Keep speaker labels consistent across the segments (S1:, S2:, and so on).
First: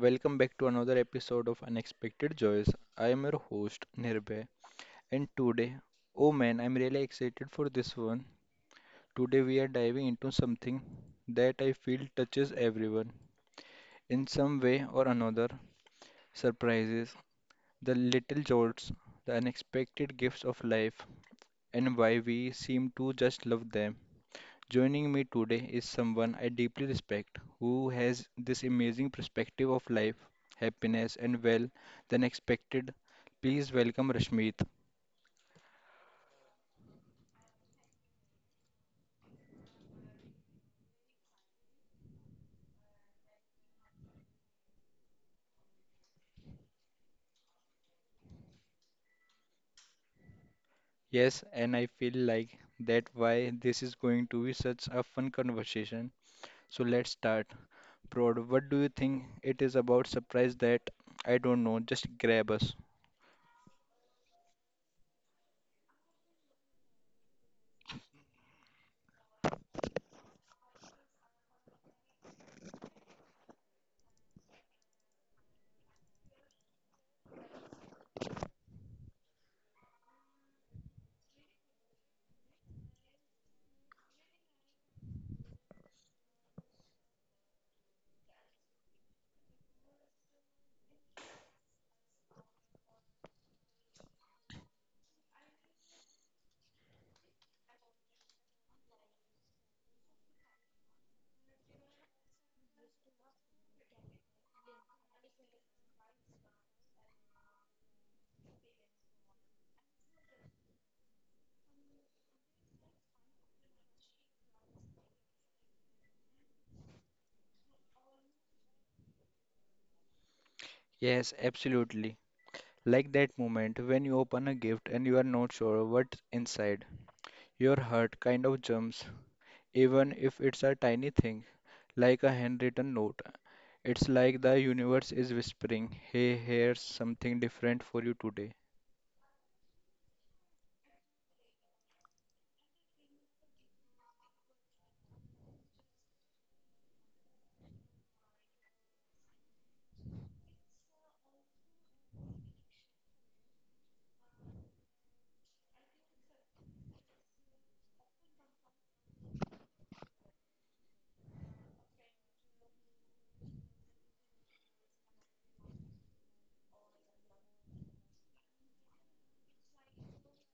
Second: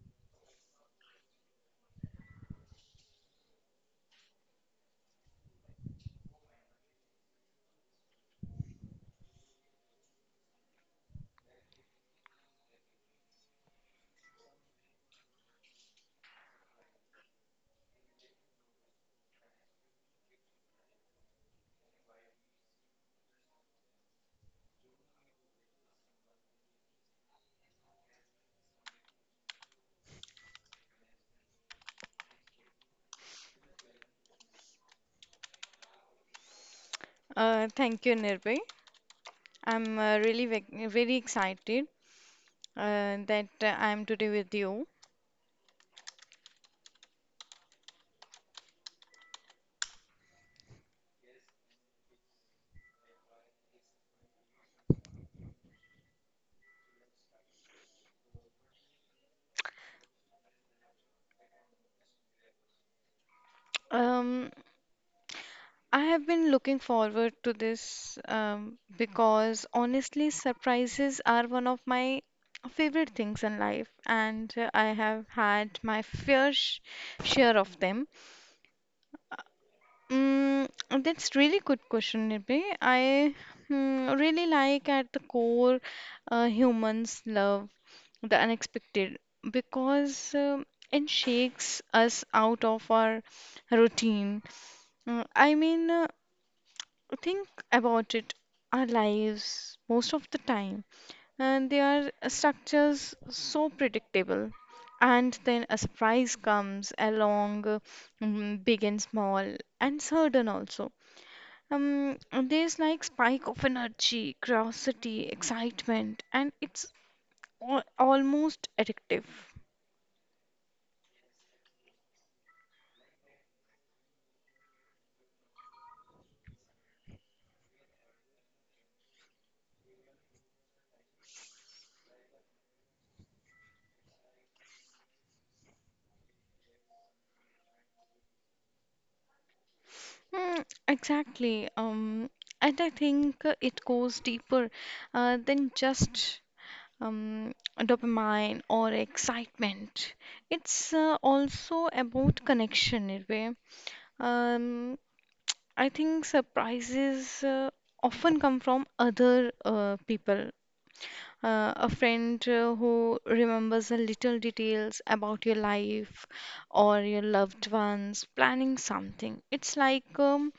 S1: welcome back to another episode of Unexpected Joys. I am your host Nirbhay, and today, oh man, I'm really excited for this one. Today, we are diving into something that I feel touches everyone in some way or another surprises, the little jolts, the unexpected gifts of life, and why we seem to just love them. Joining me today is someone I deeply respect who has this amazing perspective of life, happiness, and well than expected. Please welcome Rashmeet.
S2: Thank you, Nirbhay. I'm really very excited that I'm today with you.
S1: Yes, and I feel like that why this is going to be such a fun conversation. So let's start. Prod, what do you think it is about surprise that I don't know, just grab us?
S2: Um, I have been looking forward to this because honestly, surprises are one of my favorite things in life, and I have had my fair share of them. Mm, that's really good question, Nirbhay. I really like at the core humans love the unexpected because it shakes us out of our routine. Mm, I mean, think about it. Our lives, most of the time, and they are structures so predictable. And then a surprise comes along, big and small, and sudden also. Um, there's like spike of energy, curiosity, excitement, and it's almost addictive.
S1: Yes, absolutely. Like that moment when you open a gift and you are not sure what's inside. Your heart kind of jumps even if it's a tiny thing, like a handwritten note. It's like the universe is whispering, "Hey, here's something different for you today."
S2: Mm, exactly. And I think it goes deeper than just um, dopamine or excitement. It's also about connection, in a way. Um, I think surprises often come from other people. A friend who remembers the little details about your life or your loved ones, planning something. It's like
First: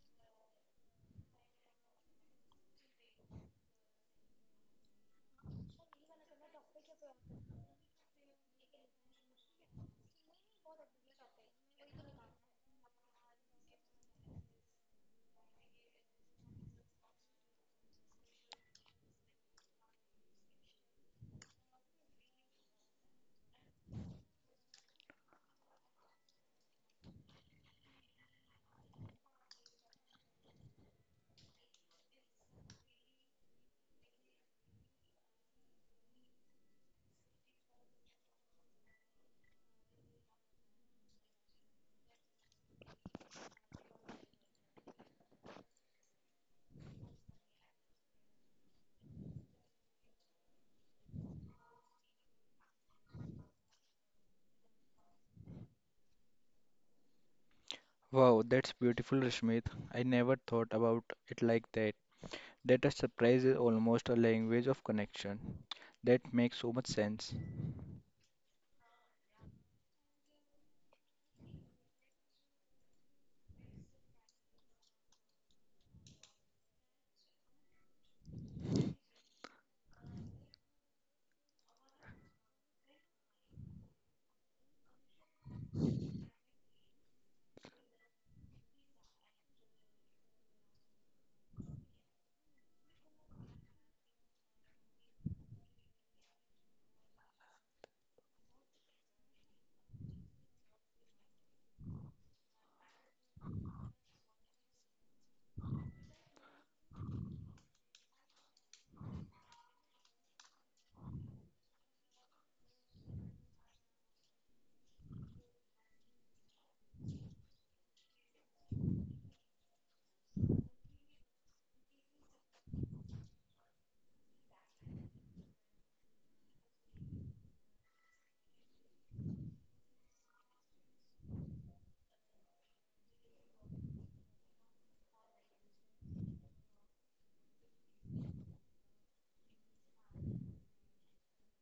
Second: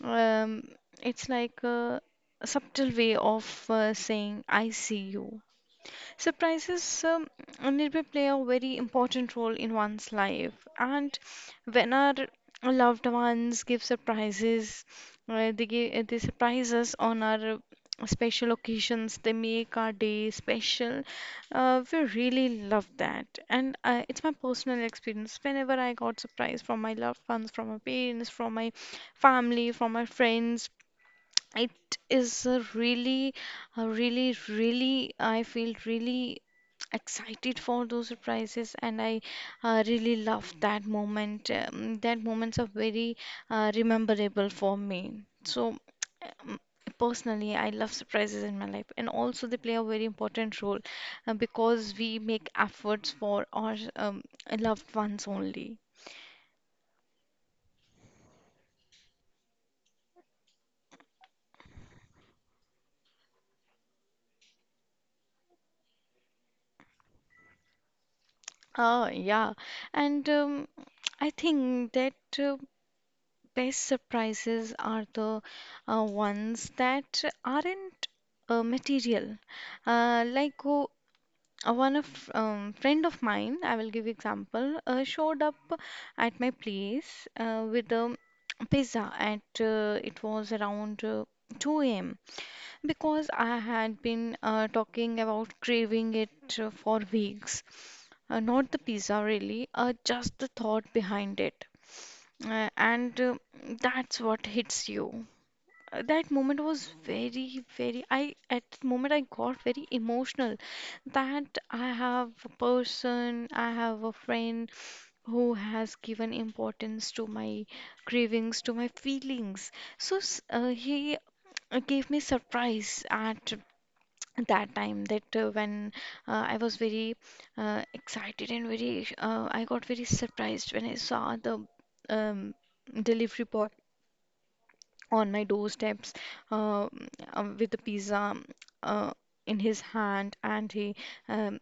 S2: um, a subtle way of saying I see you. Surprises Nirbhay play a very important role in one's life, and when our loved ones give surprises, they surprise us on our special occasions. They make our day special. We really love that, and it's my personal experience. Whenever I got surprise from my loved ones, from my parents, from my family, from my friends, it is a really, really, I feel really excited for those surprises, and I really love that moment. That moments are very rememberable for me. So, um, personally, I love surprises in my life, and also they play a very important role because we make efforts for our loved ones only.
S1: Wow, that's beautiful, Rashmit. I never thought about it like that. That a surprise is almost a language of connection. That makes so much sense.
S2: Ah, yeah, and I think that. Uh, Best surprises are the ones that aren't material. Like one of friend of mine, I will give example, showed up at my place with a pizza at it was around 2 a.m. because I had been talking about craving it for weeks. Not the pizza really, just the thought behind it. And that's what hits you. That moment was very, very. I At the moment I got very emotional that I have a person, I have a friend who has given importance to my cravings, to my feelings. So he gave me surprise at that time that when I was very excited and I got very surprised when I saw the um, delivery boy on my doorsteps uh, with the pizza uh, in his hand and he um,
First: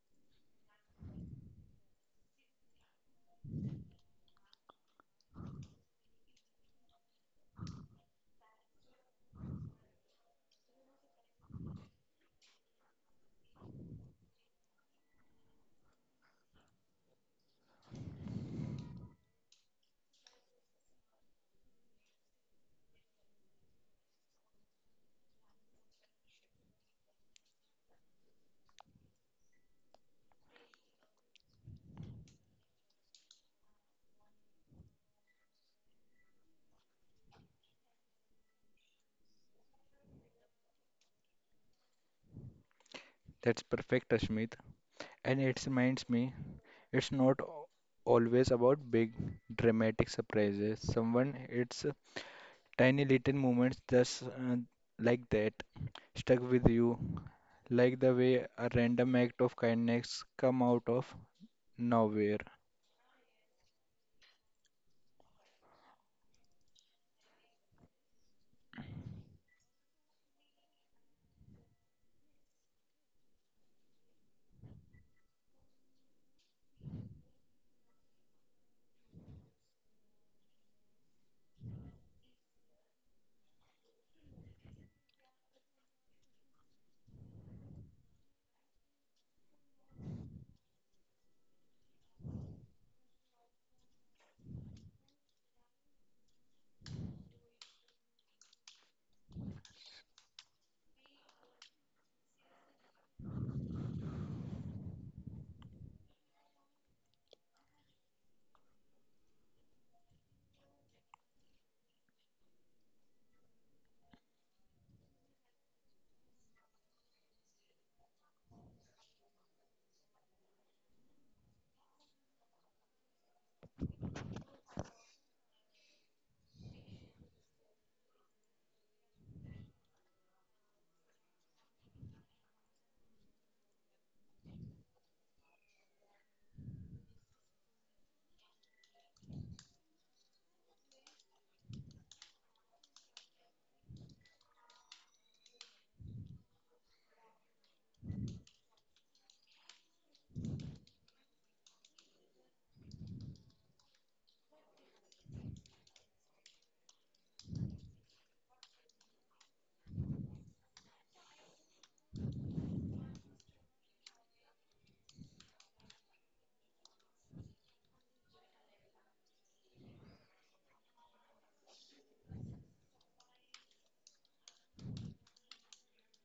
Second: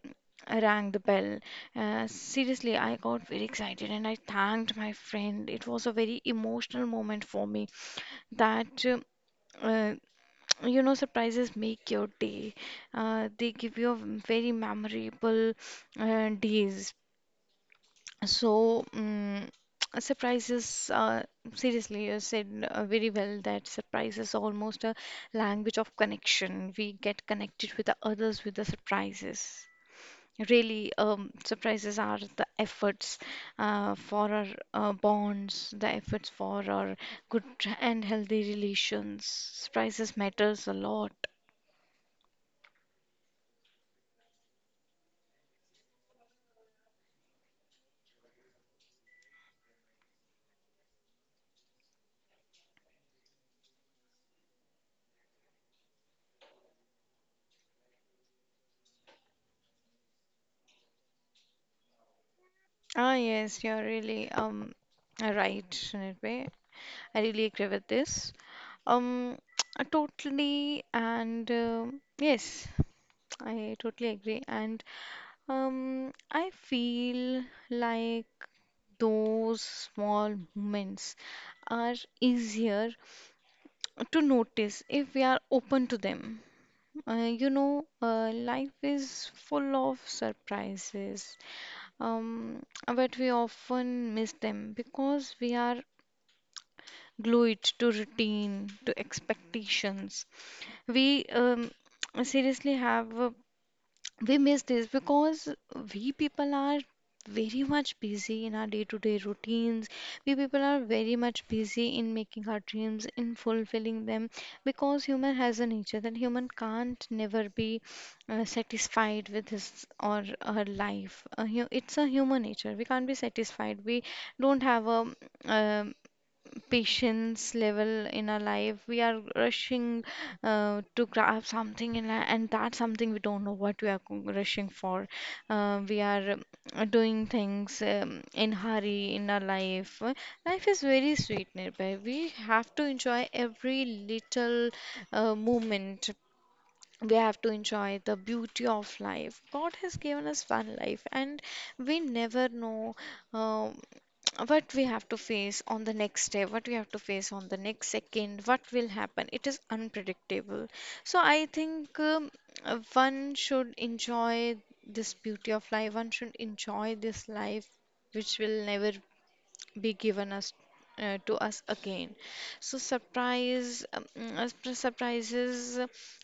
S2: rang the bell. Seriously, I got very excited and I thanked my friend. It was a very emotional moment for me that. Uh, surprises make your day. They give you a very memorable days. So, surprises, seriously, you said very well that surprise is almost a language of connection. We get connected with the others with the surprises. Really, surprises are the efforts for our bonds, the efforts for our good and healthy relations. Surprises matters a lot.
S1: That's perfect, Rashmit. And it reminds me, it's not always about big dramatic surprises someone it's tiny little moments just like that stuck with you, like the way a random act of kindness come out of nowhere.
S2: Ah, yes, you're really right, Nirbhay. I really agree with this. Um, totally, and yes, I totally agree. And I feel like those small moments are easier to notice if we are open to them. Uh, Life is full of surprises, um, but we often miss them because we are glue it to routine, to expectations. We seriously have, we miss this because we people are very much busy in our day-to-day routines. We people are very much busy in making our dreams, in fulfilling them, because human has a nature that human can't never be satisfied with his or her life. It's a human nature. We can't be satisfied. We don't have a um, patience level in our life. We are rushing to grab something, and that's something we don't know what we are rushing for. We are doing things in hurry in our life. Life is very sweet, Nirbhay. We have to enjoy every little moment. We have to enjoy the beauty of life. God has given us one life, and we never know um, what we have to face on the next day, what we have to face on the next second, what will happen. It is unpredictable. So, I think one should enjoy this beauty of life, one should enjoy this life which will never be given us to us again. So surprises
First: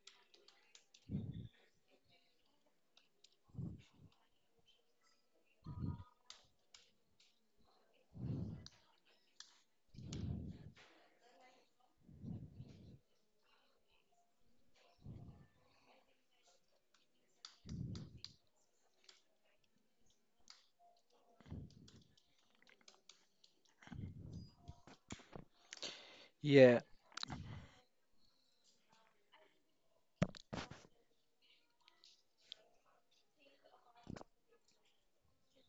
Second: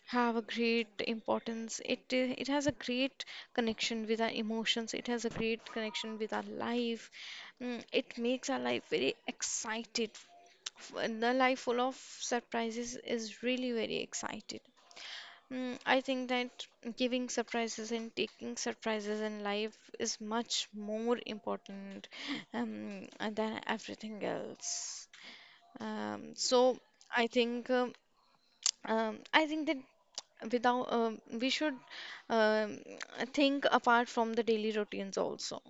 S2: have a great importance. It has a great connection with our emotions. It has a great connection with our life. It makes our life very excited. The life full of surprises is really very excited. I think that giving surprises and taking surprises in life is much more important than everything else. So
S1: Yeah,
S2: I think um, I think that without we should um, think apart from the daily routines also.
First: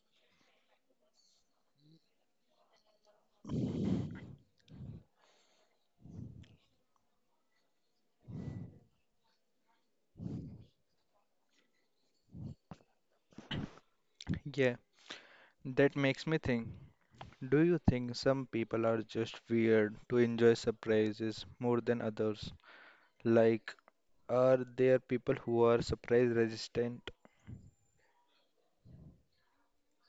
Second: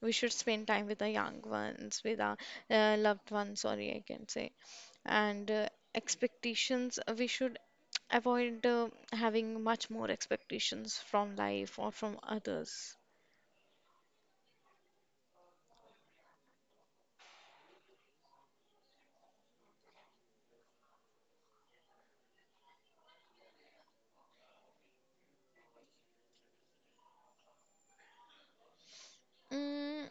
S2: We should spend time with the young ones, with our loved ones. Sorry, I can say and. Expectations we should avoid having much more expectations from life or from others.
S1: yeah, that makes me think. Do you think some people are just weird to enjoy surprises more than others? Like, are there people who are surprise resistant?
S2: Mm,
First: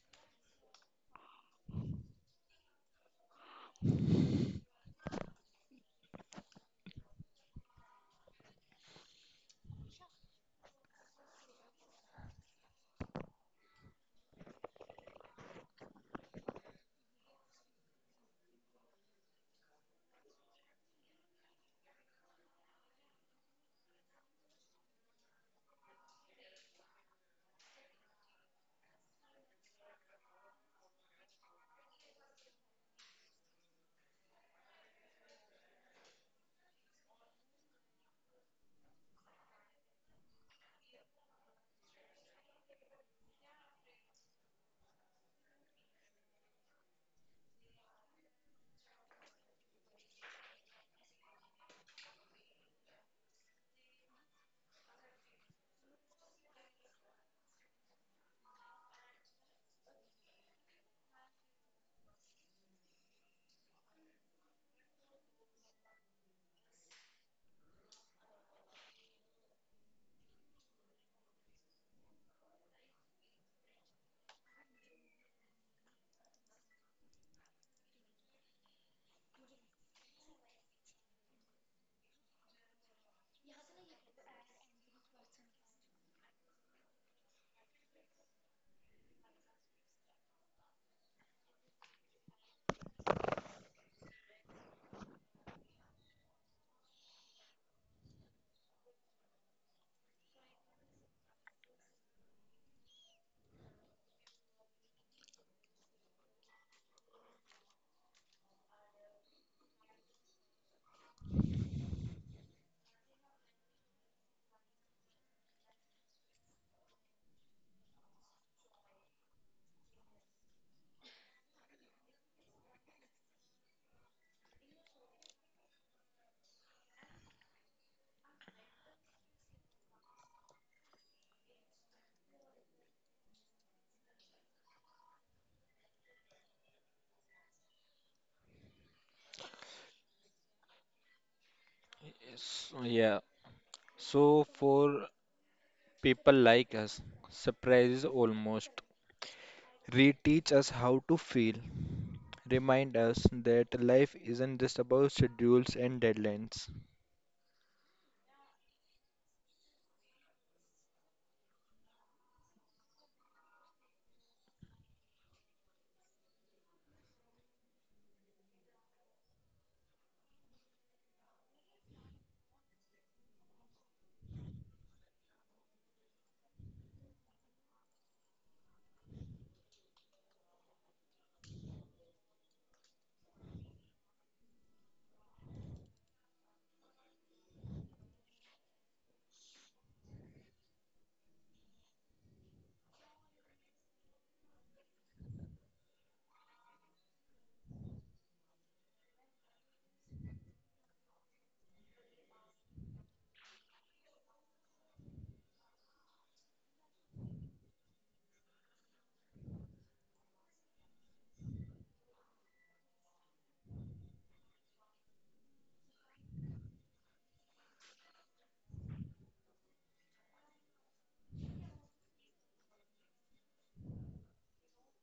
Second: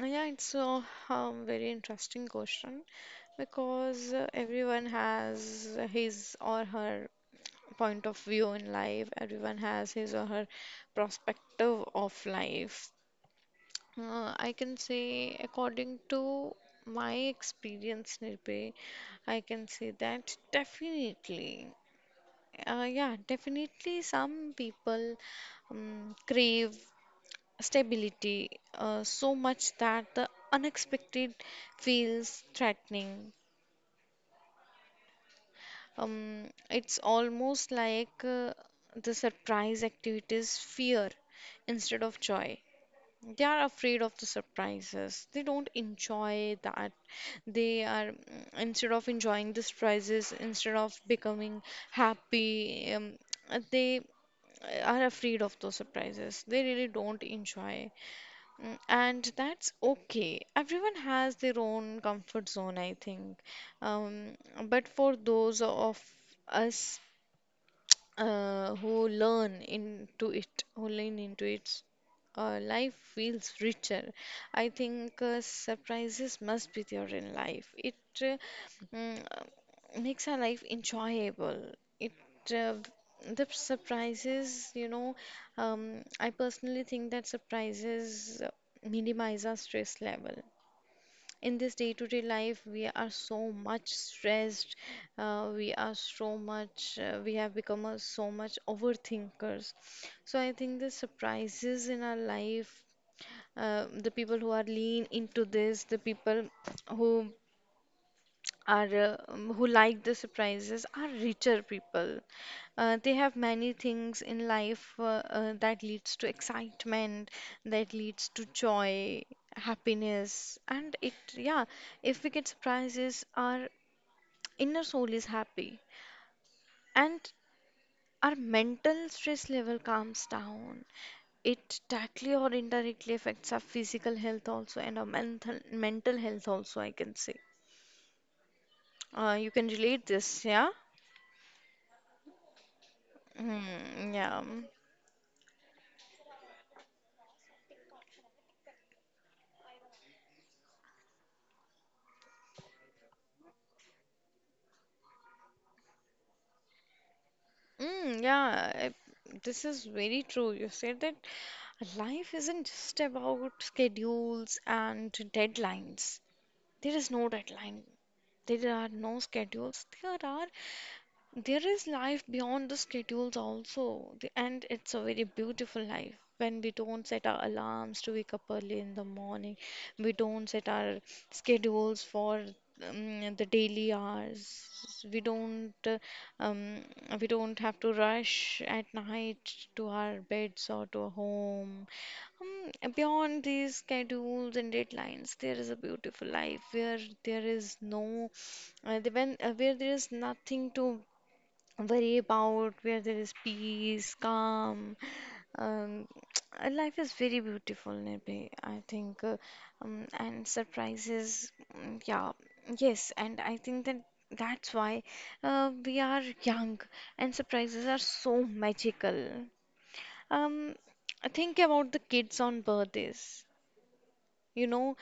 S2: yeah, it's a very interesting question because everyone has his or her point of view in life, everyone has his or her perspective of life. I can say, according to my experience, Nirbhay, I can say that definitely. Yeah, definitely some people crave stability so much that the unexpected feels threatening. It's almost like the surprise activities fear instead of joy. They are afraid of the surprises. They don't enjoy that. They are instead of enjoying the surprises, instead of becoming happy, they are afraid of those surprises. They really don't enjoy. And that's okay. Everyone has their own comfort zone, I think. Um, but for those of us who who lean into it, life feels richer. I think surprises must be there in life. It uh, makes our life enjoyable. It uh, the surprises, I personally think that surprises minimize our stress level in this day-to-day life. We are so much stressed. We are so much we have become a, so much overthinkers. So I think the surprises in our life, the people who who like the surprises are richer people. They have many things in life that leads to excitement, that leads to joy, happiness, and it yeah. If we get surprises, our inner soul is happy and our mental stress level calms down. It directly or indirectly affects our physical health also and our mental health also. I can say. You can relate this, yeah.
S1: Yes, yeah.
S2: Hmm, yeah.
S1: So for people like us, surprise is almost reteach us how to feel, remind us that life isn't just about schedules and deadlines.
S2: Mm, yeah, this is very true. You said that life isn't just about schedules and deadlines. There is no deadline. There are no schedules. There is life beyond the schedules also. And it's a very beautiful life. When we don't set our alarms to wake up early in the morning, we don't set our schedules for the daily hours. We don't uh, um, we don't have to rush at night to our beds or to our home. Hmm. Beyond these schedules and deadlines, there is a beautiful life where there is no, the- when where there is nothing to worry about, where there is peace, calm. Um, life is very beautiful, Nirbhay, I think, um, and surprises. Yeah, yes, and I think that that's why we are young and surprises are so magical. Um, think about the kids on birthdays. You know,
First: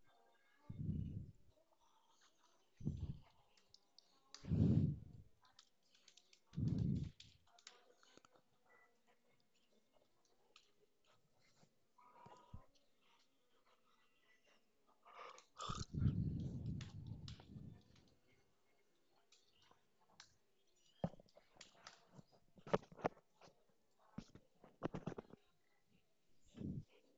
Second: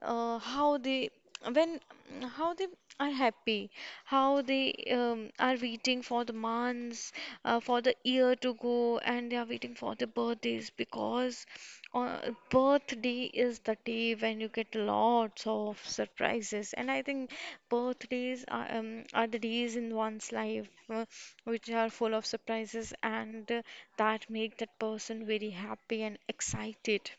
S2: uh, how they when how they are happy, how they are waiting for the months for the year to go and they are waiting for the birthdays because uh, birthday is the day when you get lots of surprises. And I think birthdays are the days in one's life which are full of surprises and that make that person very happy and excited.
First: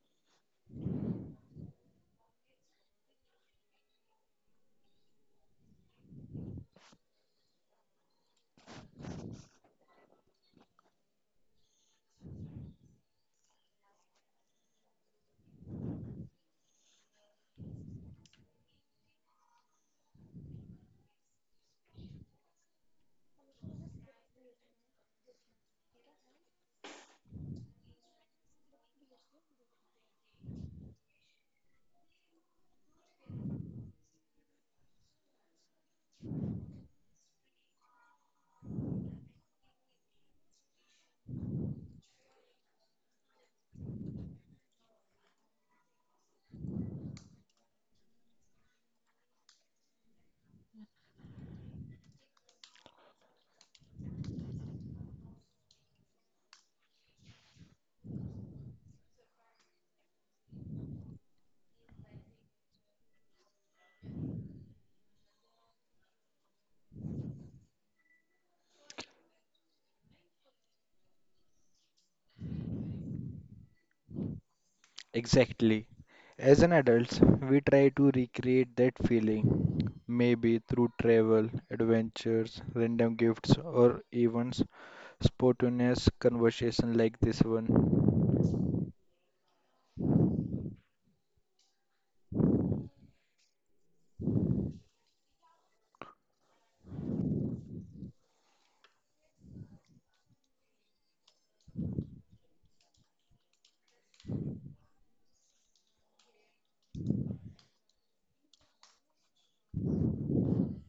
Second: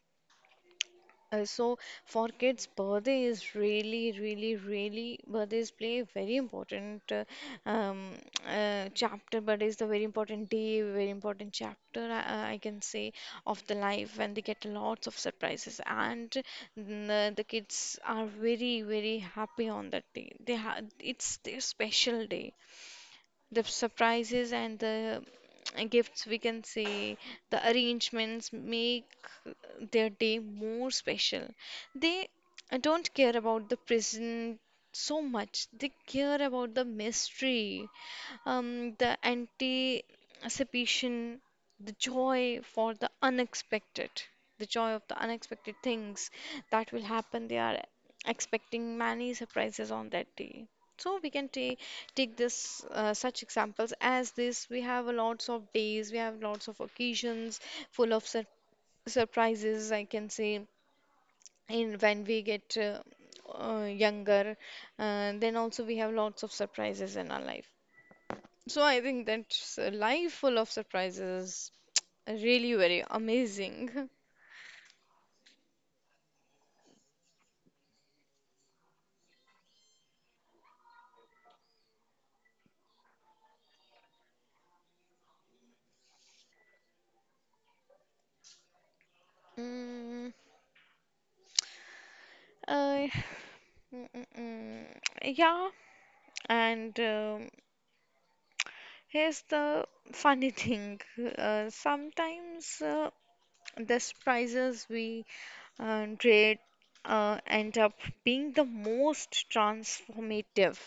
S2: So for kids, birthday is really, really, really. Birthdays play a very important um, chapter. Birthday is the very important day, very important chapter. I can say of the life, when they get lots of surprises, and the kids are very, very happy on that day. They ha it's their special day, the surprises and the gifts, we can say the arrangements make their day more special. They don't care about the present so much, they care about the mystery, the anticipation, the joy for the unexpected, the joy of the unexpected things that will happen. They are expecting many surprises on that day. So we can take this, such examples as this. We have a lots of days, we have lots of occasions full of surprises, I can say, in when we get younger. Then also we have lots of surprises in our life. So I think that life full of surprises really very amazing.
S1: Exactly. As an adult, we try to recreate that feeling, maybe through travel, adventures, random gifts, or even spontaneous conversation like this one.
S2: Mm, I- Mm, mm, mm. Yeah, and here's the funny thing. Sometimes these prizes we rate end up being the most transformative.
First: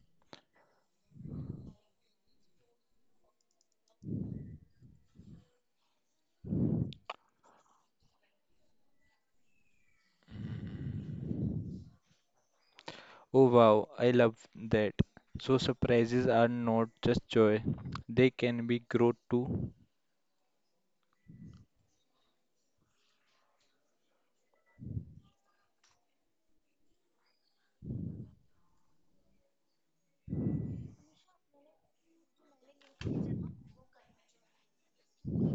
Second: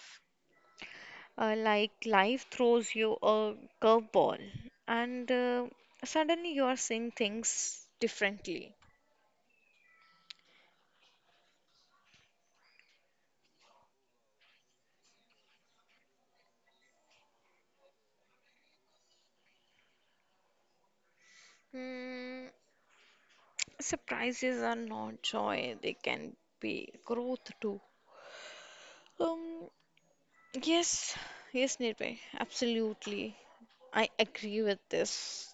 S2: Like life throws you a curveball, and suddenly you are seeing things differently.
S1: Oh wow, I love that. So surprises are not just joy, they can be growth too.
S2: Mm, surprises are not joy, they can be growth too. Um, Yes, yes, Nirbhay, absolutely. I agree with this.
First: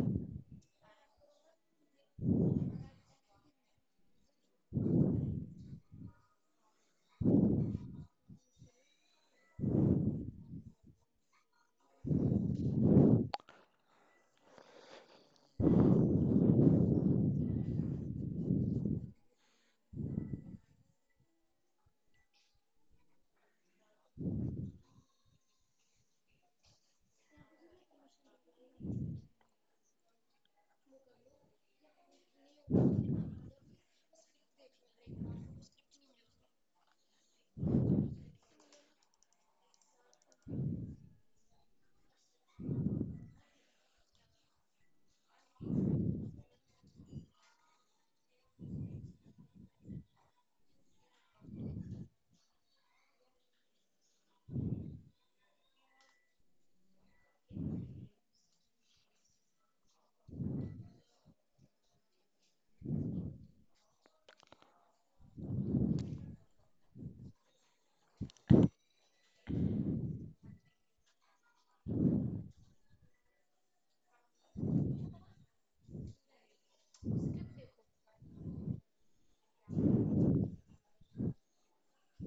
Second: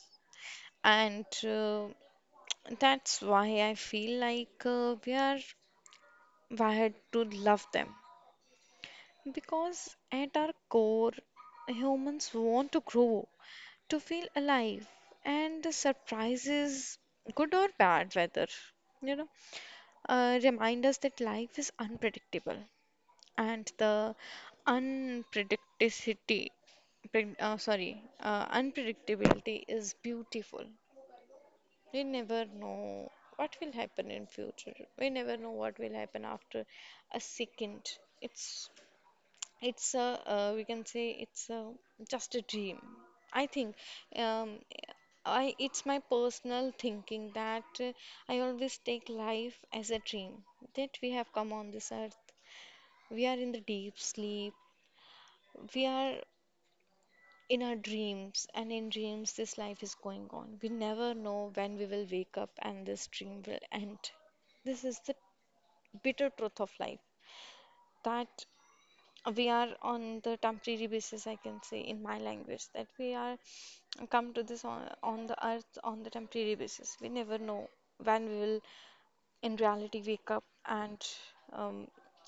S2: And that's why I feel like we are wired to love them. Because at our core, humans want to grow, to feel alive, and the surprises, good or bad, whether you know, remind us that life is unpredictable. And the unpredicticity pred- sorry unpredictability is beautiful. We never know what will happen in future, we never know what will happen after a second. It's it's a, we can say it's a just a dream, I think. Um, I It's my personal thinking that I always take life as a dream, that we have come on this earth, we are in the deep sleep, we are in our dreams, and in dreams this life is going on. We never know when we will wake up and this dream will end. This is the bitter truth of life, that we are on the temporary basis. I can say in my language that we are come to this on the earth on the temporary basis. We never know when we will in reality wake up and um,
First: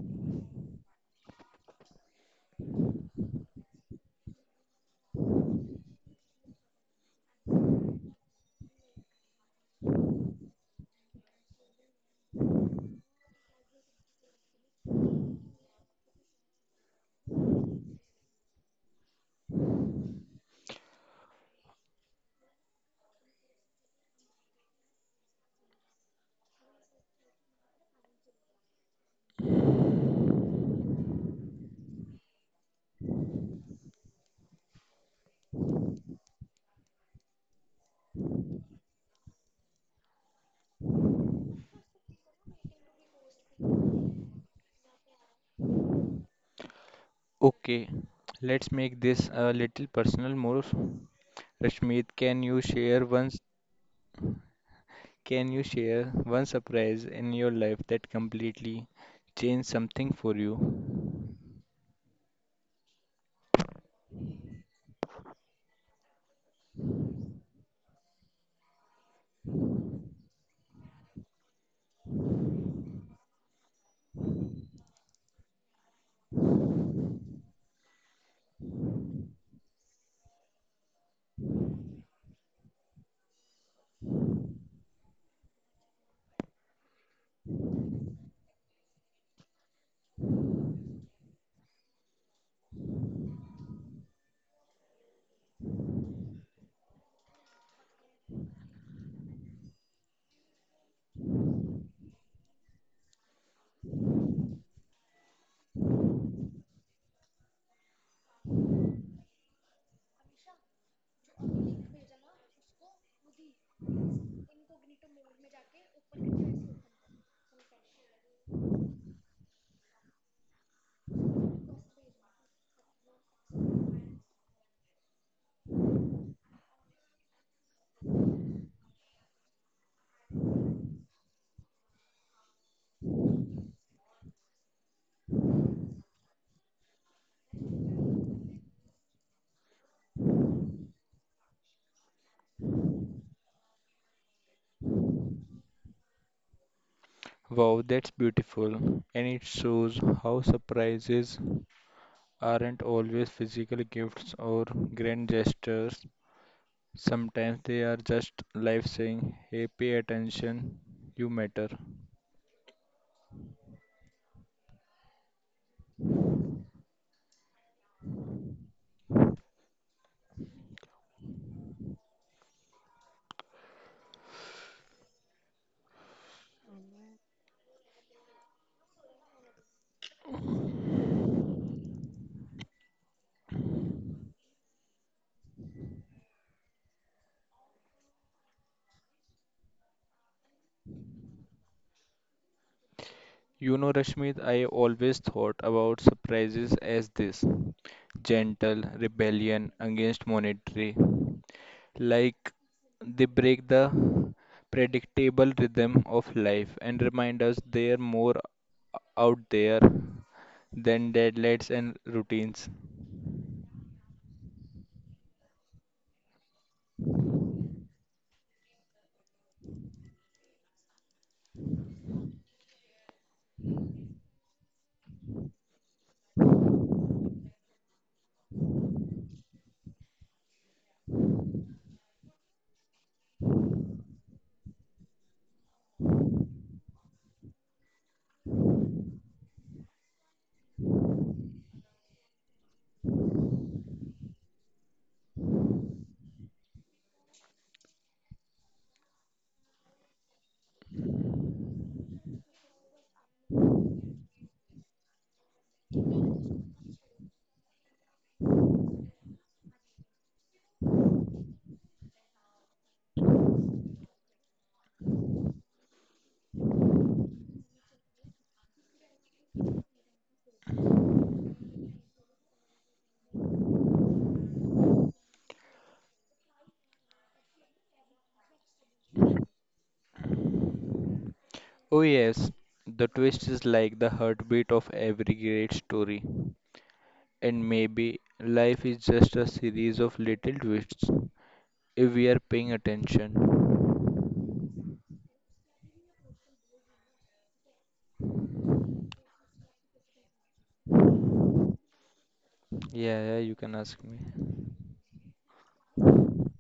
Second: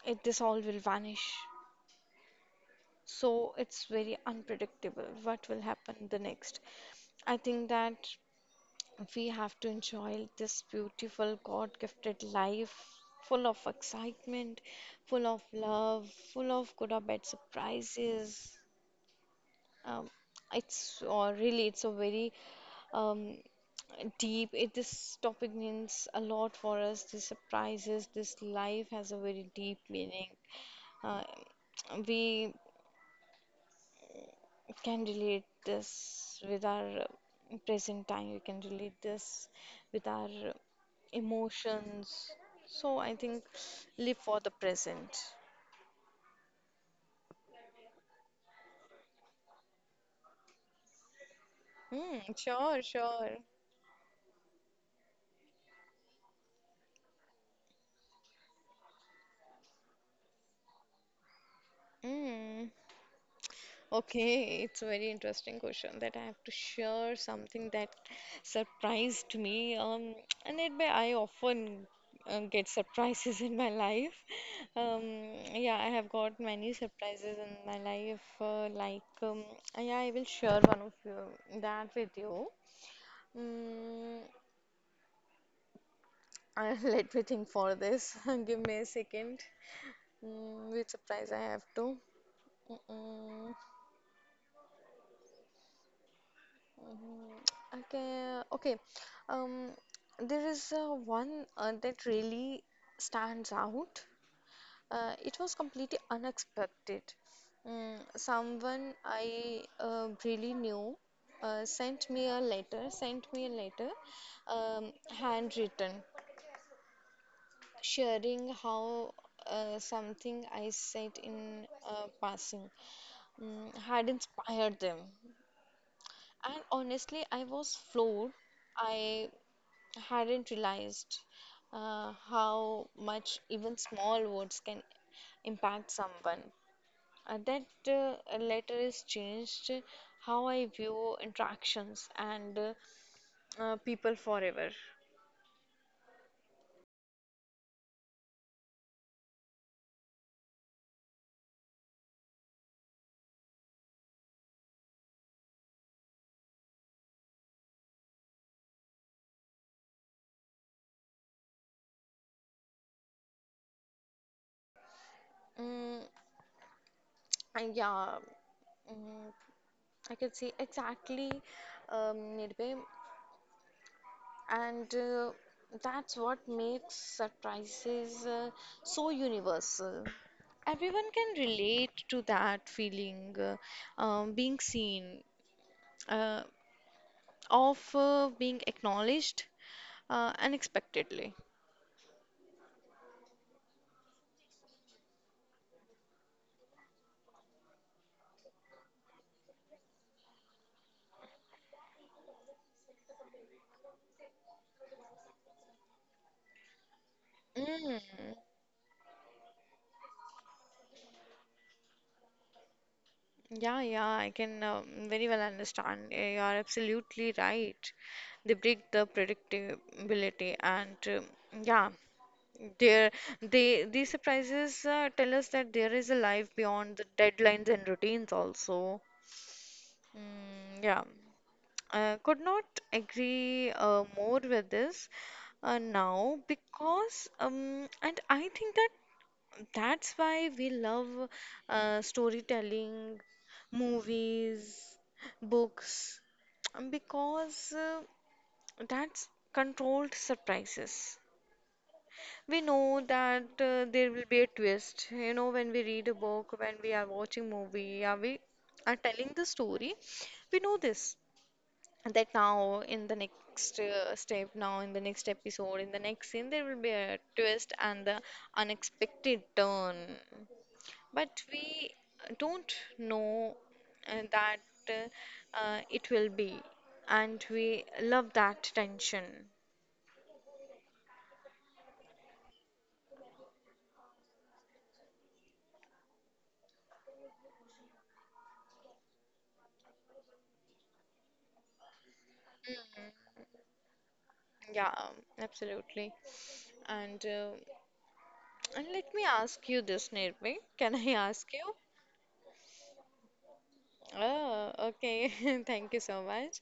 S2: it this all will vanish. So it's very unpredictable what will happen the next. I think that we have to enjoy this beautiful God-gifted life, full of excitement, full of love, full of good or bad surprises. Um, it's or really it's a very um, deep it, this topic means a lot for us. The surprises, this life has a very deep meaning. uh, we can relate this with our present time, we can relate this with our emotions. So I think, live for the present.
S1: Okay, let's make this a little personal more. Rashmit,
S2: Mm,
S1: can you
S2: sure,
S1: share
S2: sure.
S1: can you share one surprise in your life that completely changed something for you?
S2: Mm. Okay, it's a very interesting question that I have to share something that surprised me. And it may I often get surprises in my life. Um, yeah, I have got many surprises in my life. Like, yeah, I will share one of you, that with you. Mm, let me think for this. Give me a second. Mm, which surprise I have to. Mm-mm. Mhm. Okay, okay. Um, there is one that really stands out. It was completely unexpected. Mm, someone I really knew sent me a letter, um, handwritten, sharing how something I said in passing mm, had inspired them. And honestly, I was floored. I hadn't realized how much even small words can impact someone. That letter has changed how I view interactions and people forever.
S1: Wow, that's beautiful. And it shows how surprises aren't always physical gifts or grand gestures. Sometimes they are just life saying, "Hey, pay attention, you matter."
S2: Mm, yeah, mm, I can see exactly, Nirbhay. And that's what makes surprises so universal. Everyone can relate to that feeling, being seen, uh, of being acknowledged unexpectedly.
S1: You know, Rashmit, I always thought about surprises as this gentle rebellion against monetary, like they break the predictable rhythm of life and remind us there
S2: Mm.
S1: are more out there than deadlines and routines.
S2: Yeah, yeah, I can very well understand. You are absolutely right. They break the predictability, and um, yeah, there they these surprises tell us that there is a life beyond the deadlines and routines also. Mm, yeah. I could not agree more with this now because and I think that that's why we love storytelling, movies, books, because that's controlled surprises. We know that there will be a twist. You know, when we read a book, when we are watching movie, are we are telling the story, we know this that now in the next step, now in the next episode, in the next scene, there will be a twist and the unexpected turn, but we don't know that it will be, and we love that tension.
S1: Oh, yes, the twist is like the heartbeat of every great story, and maybe life is just a series of little twists if we are paying
S2: Mhm.
S1: attention.
S2: Yeah, absolutely, and uh, and let me ask you this, Nirbhay. Can I ask you?
S1: Yeah, yeah, you can ask me.
S2: Oh, okay. Thank you so much.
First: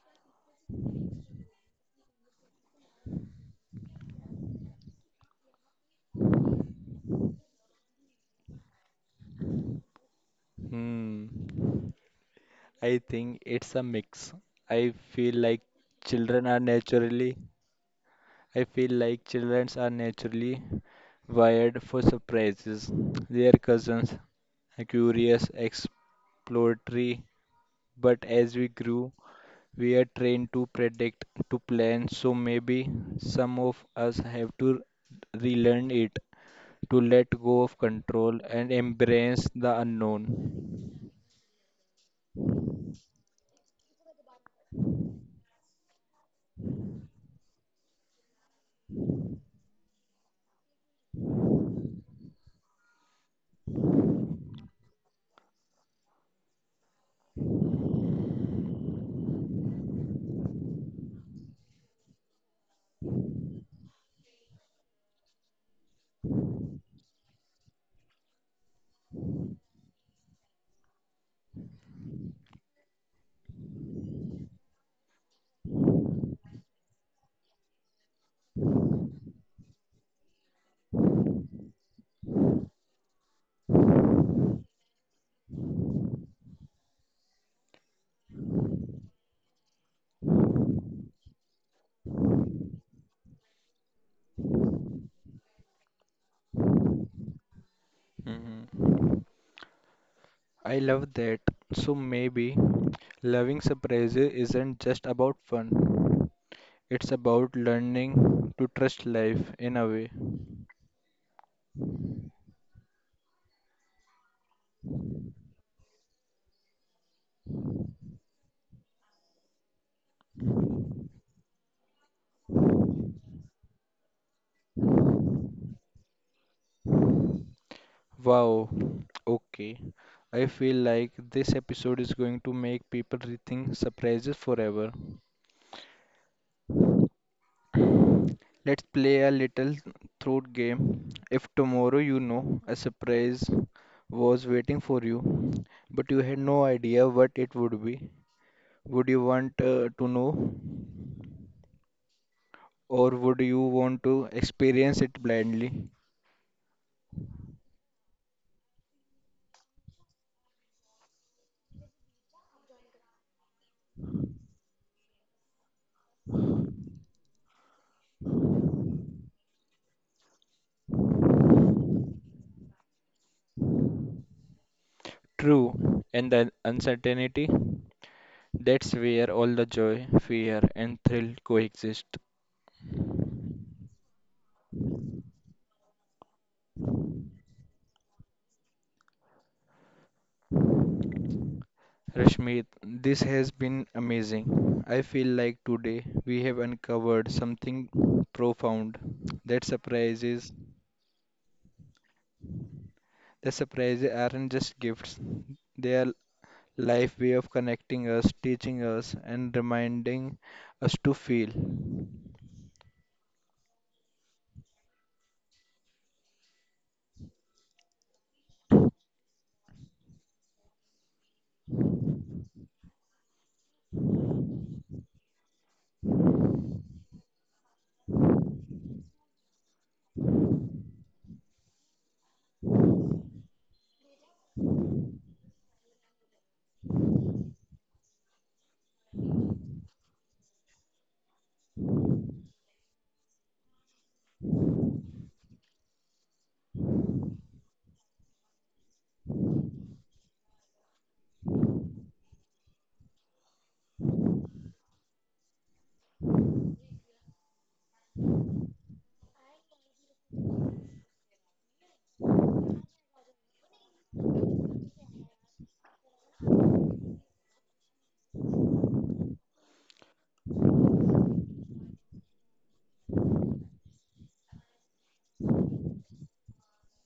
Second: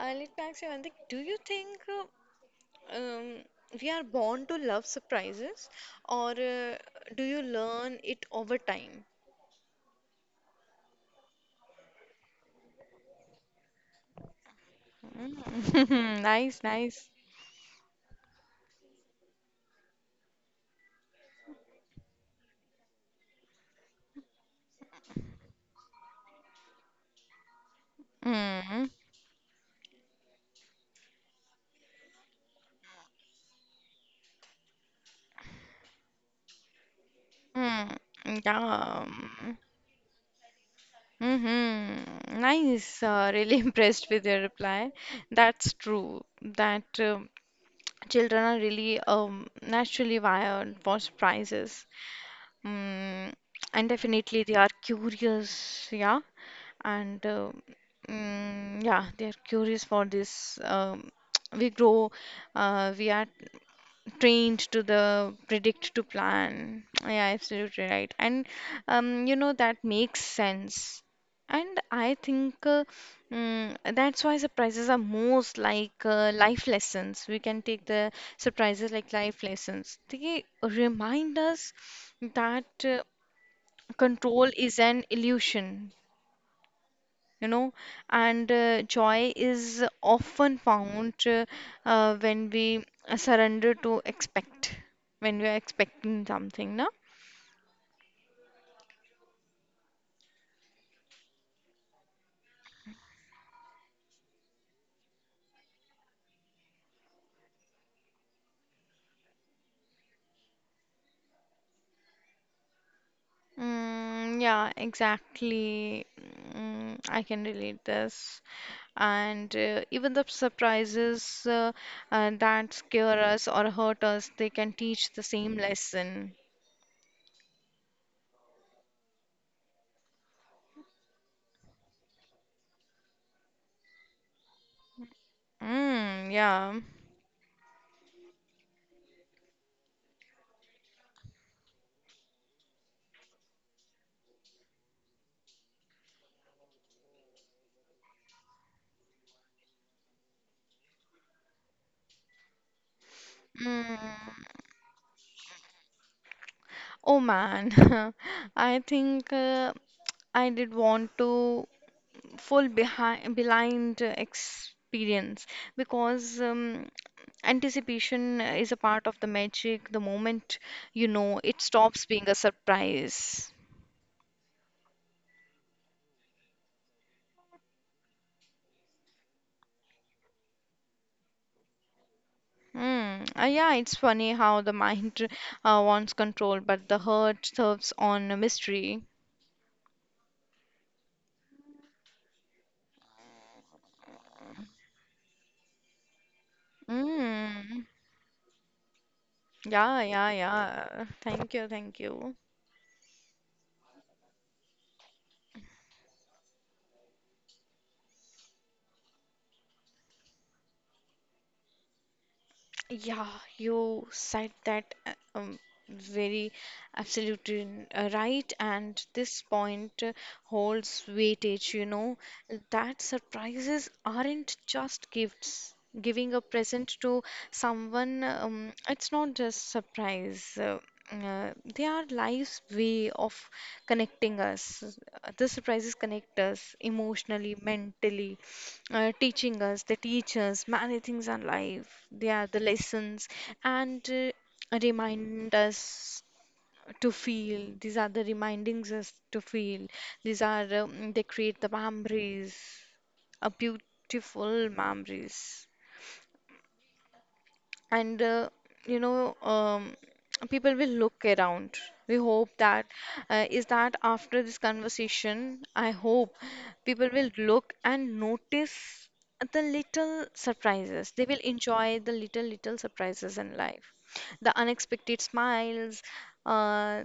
S2: Let me ask you one thing. Do you think um, we are born to love surprises, or do you learn it over time?
S1: Hmm, I think it's a mix. I feel like
S2: Mm.
S1: children are
S2: Nice, nice.
S1: naturally I feel like children are naturally wired for surprises. Their cousins are curious, exploratory, but as we
S2: Mm.
S1: grew, we are trained to predict, to plan, so maybe some of us have to relearn it, to let go of
S2: Mm.
S1: control and
S2: Yeah.
S1: embrace the unknown.
S2: Mm-hmm. Nice. Really impressed with your reply. That's true. That um, children are really naturally wired for surprises. Mm. And definitely they are curious. Yeah. And mm, yeah, they are curious for this. We grow. We are trained to the predict to plan. Yeah, absolutely right. And you know, that makes sense. And I think mm, that's why surprises are most like, life lessons. We can take the surprises like life lessons. They remind us that control is an illusion, you know. And joy is often found when we surrender to expect, when we are expecting something, no.
S1: Hmm, I love that. So maybe loving surprises isn't just about fun. It's about learning to trust life in a way.
S2: Mm, yeah, exactly. Mm, I can relate this. And even the surprises uh, that scare us or hurt us, they can teach the same lesson.
S1: Wow. Okay. I feel like this episode is going to make people rethink surprises forever.
S2: Mm, yeah.
S1: Let's play a little throat game. If tomorrow you know a surprise was waiting for you, but you had no idea what it would be, would you want to know, or would you want to
S2: Mm.
S1: experience it blindly?
S2: Oh man, I think I did want to full behind blind experience, because anticipation is a part of the magic. The moment you know it stops being a surprise.
S1: True, and the uncertainty, that's where all the joy, fear, and thrill coexist.
S2: Hmm. Yeah, it's funny how the mind wants control, but the heart serves on a mystery.
S1: Rashmit, this has been amazing. I feel like today we have uncovered
S2: Mm.
S1: something profound, that
S2: Yeah, yeah,
S1: surprises
S2: yeah. Thank you, thank you.
S1: the surprises aren't just gifts. They are life way of connecting us, teaching us and reminding us to feel.
S2: Yeah, you said that very absolutely right, and this point holds weightage, you know, that surprises aren't just gifts. Giving a present to someone, it's not just surprise, they are life's way of connecting us. The surprises connect us emotionally, mentally, teaching us, they teach us many things in life, they are the lessons. And remind us to feel, these are the remindings us to feel. These are they create the memories, a beautiful memories. And you know, people will look around. We hope that is that after this conversation I hope people will look and notice the little surprises. They will enjoy the little little surprises in life, the unexpected smiles, uh,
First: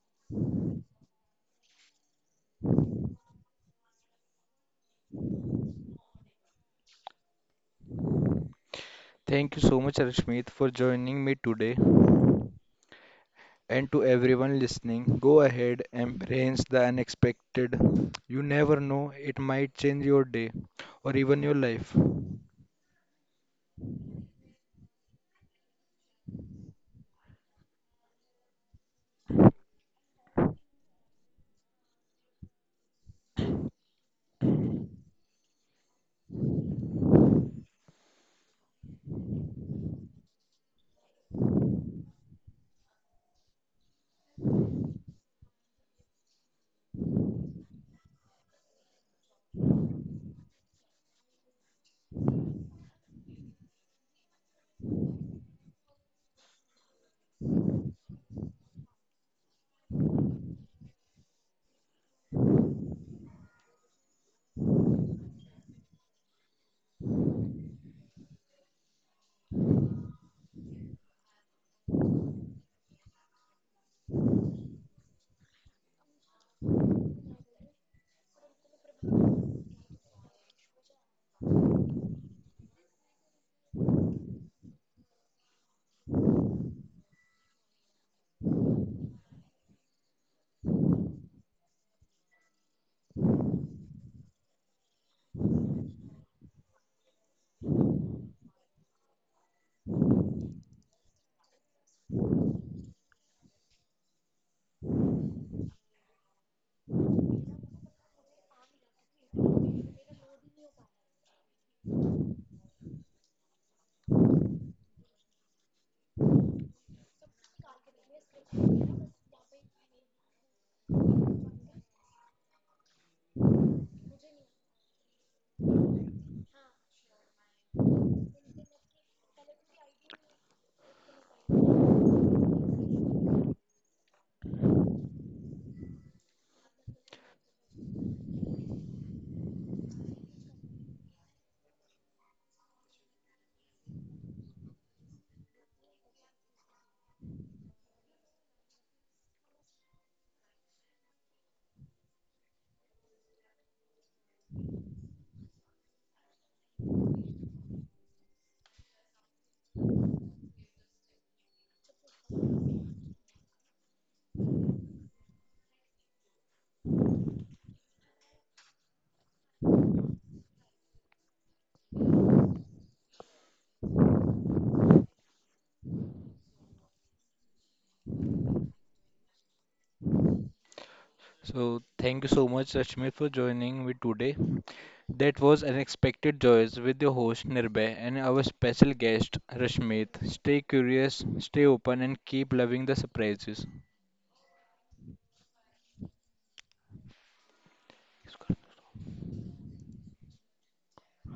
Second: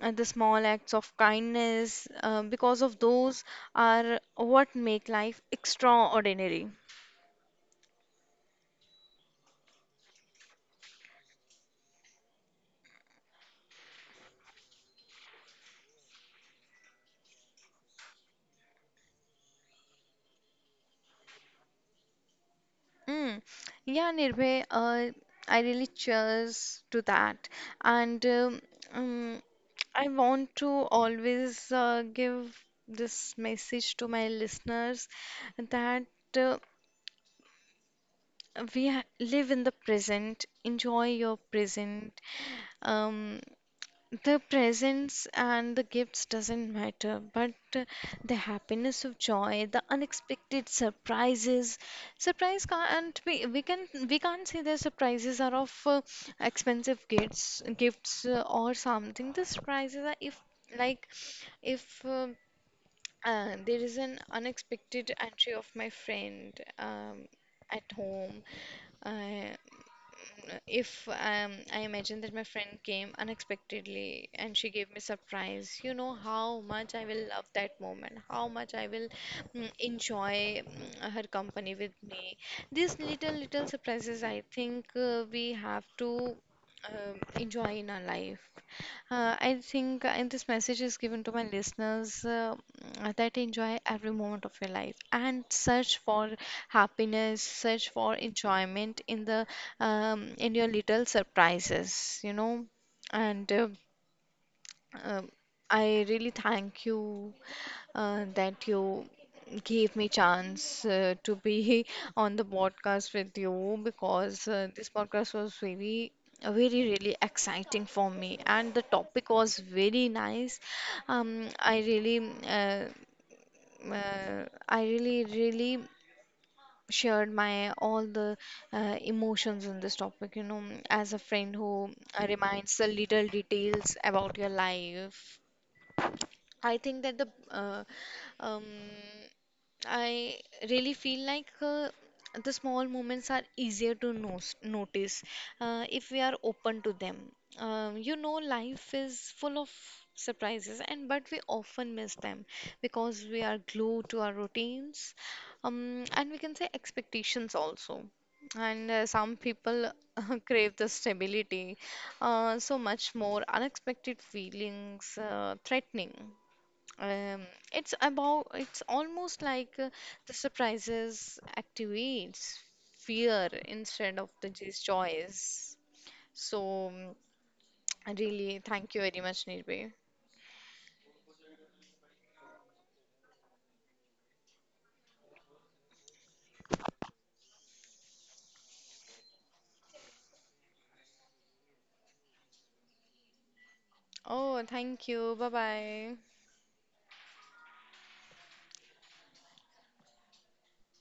S2: and the small acts of kindness, because of those are what make life extraordinary.
S1: Thank you so much Rashmit for joining me today. And to everyone listening, go ahead, embrace the unexpected. You never know, it might change your day or even your life.
S2: Mm. Yeah, Nirbhay, I really cheers to that. And um, I want to always give this message to my listeners that, uh, we ha live in the present, enjoy your present. Um, the presents and the gifts doesn't matter, but the happiness of joy, the unexpected surprises. Surprise can't, we can, we can't say the surprises are of expensive gifts or something. The surprises are if, like, if there is an unexpected entry of my friend, um, at home. Uh, if I imagine that my friend came unexpectedly and she gave me surprise, you know how much I will love that moment, how much I will mm, enjoy mm, her company with me. These little little surprises, I think we have to enjoy in our life. I think and this message is given to my listeners, mm, that enjoy every moment of your life and search for happiness, search for enjoyment in the in your little surprises, you know. And um, I really thank you that you gave me chance to be on the podcast with you, because this podcast was very very really exciting for me and the topic was very nice. um I really uh, I really really shared my all the emotions in this topic, you know, as a friend who reminds the little details about your life. I think that the um, I really feel like the small moments are easier to nos notice if we are open to them. You know, life is full of surprises, and but we often miss them because we are glued to our routines, and we can say expectations also. And some people crave the stability, so much more unexpected feelings, threatening. Um, it's about, it's almost like the surprises activates fear instead of the just joys. So, mm, really, thank you very much, Nirbhay.
S1: So, thank you so much, Rashmi, for joining me today. That was Unexpected Joys with your host Nirbhay and our special guest Rashmit. Stay curious, stay open, and keep loving the surprises.
S2: Oh, thank you. Bye bye.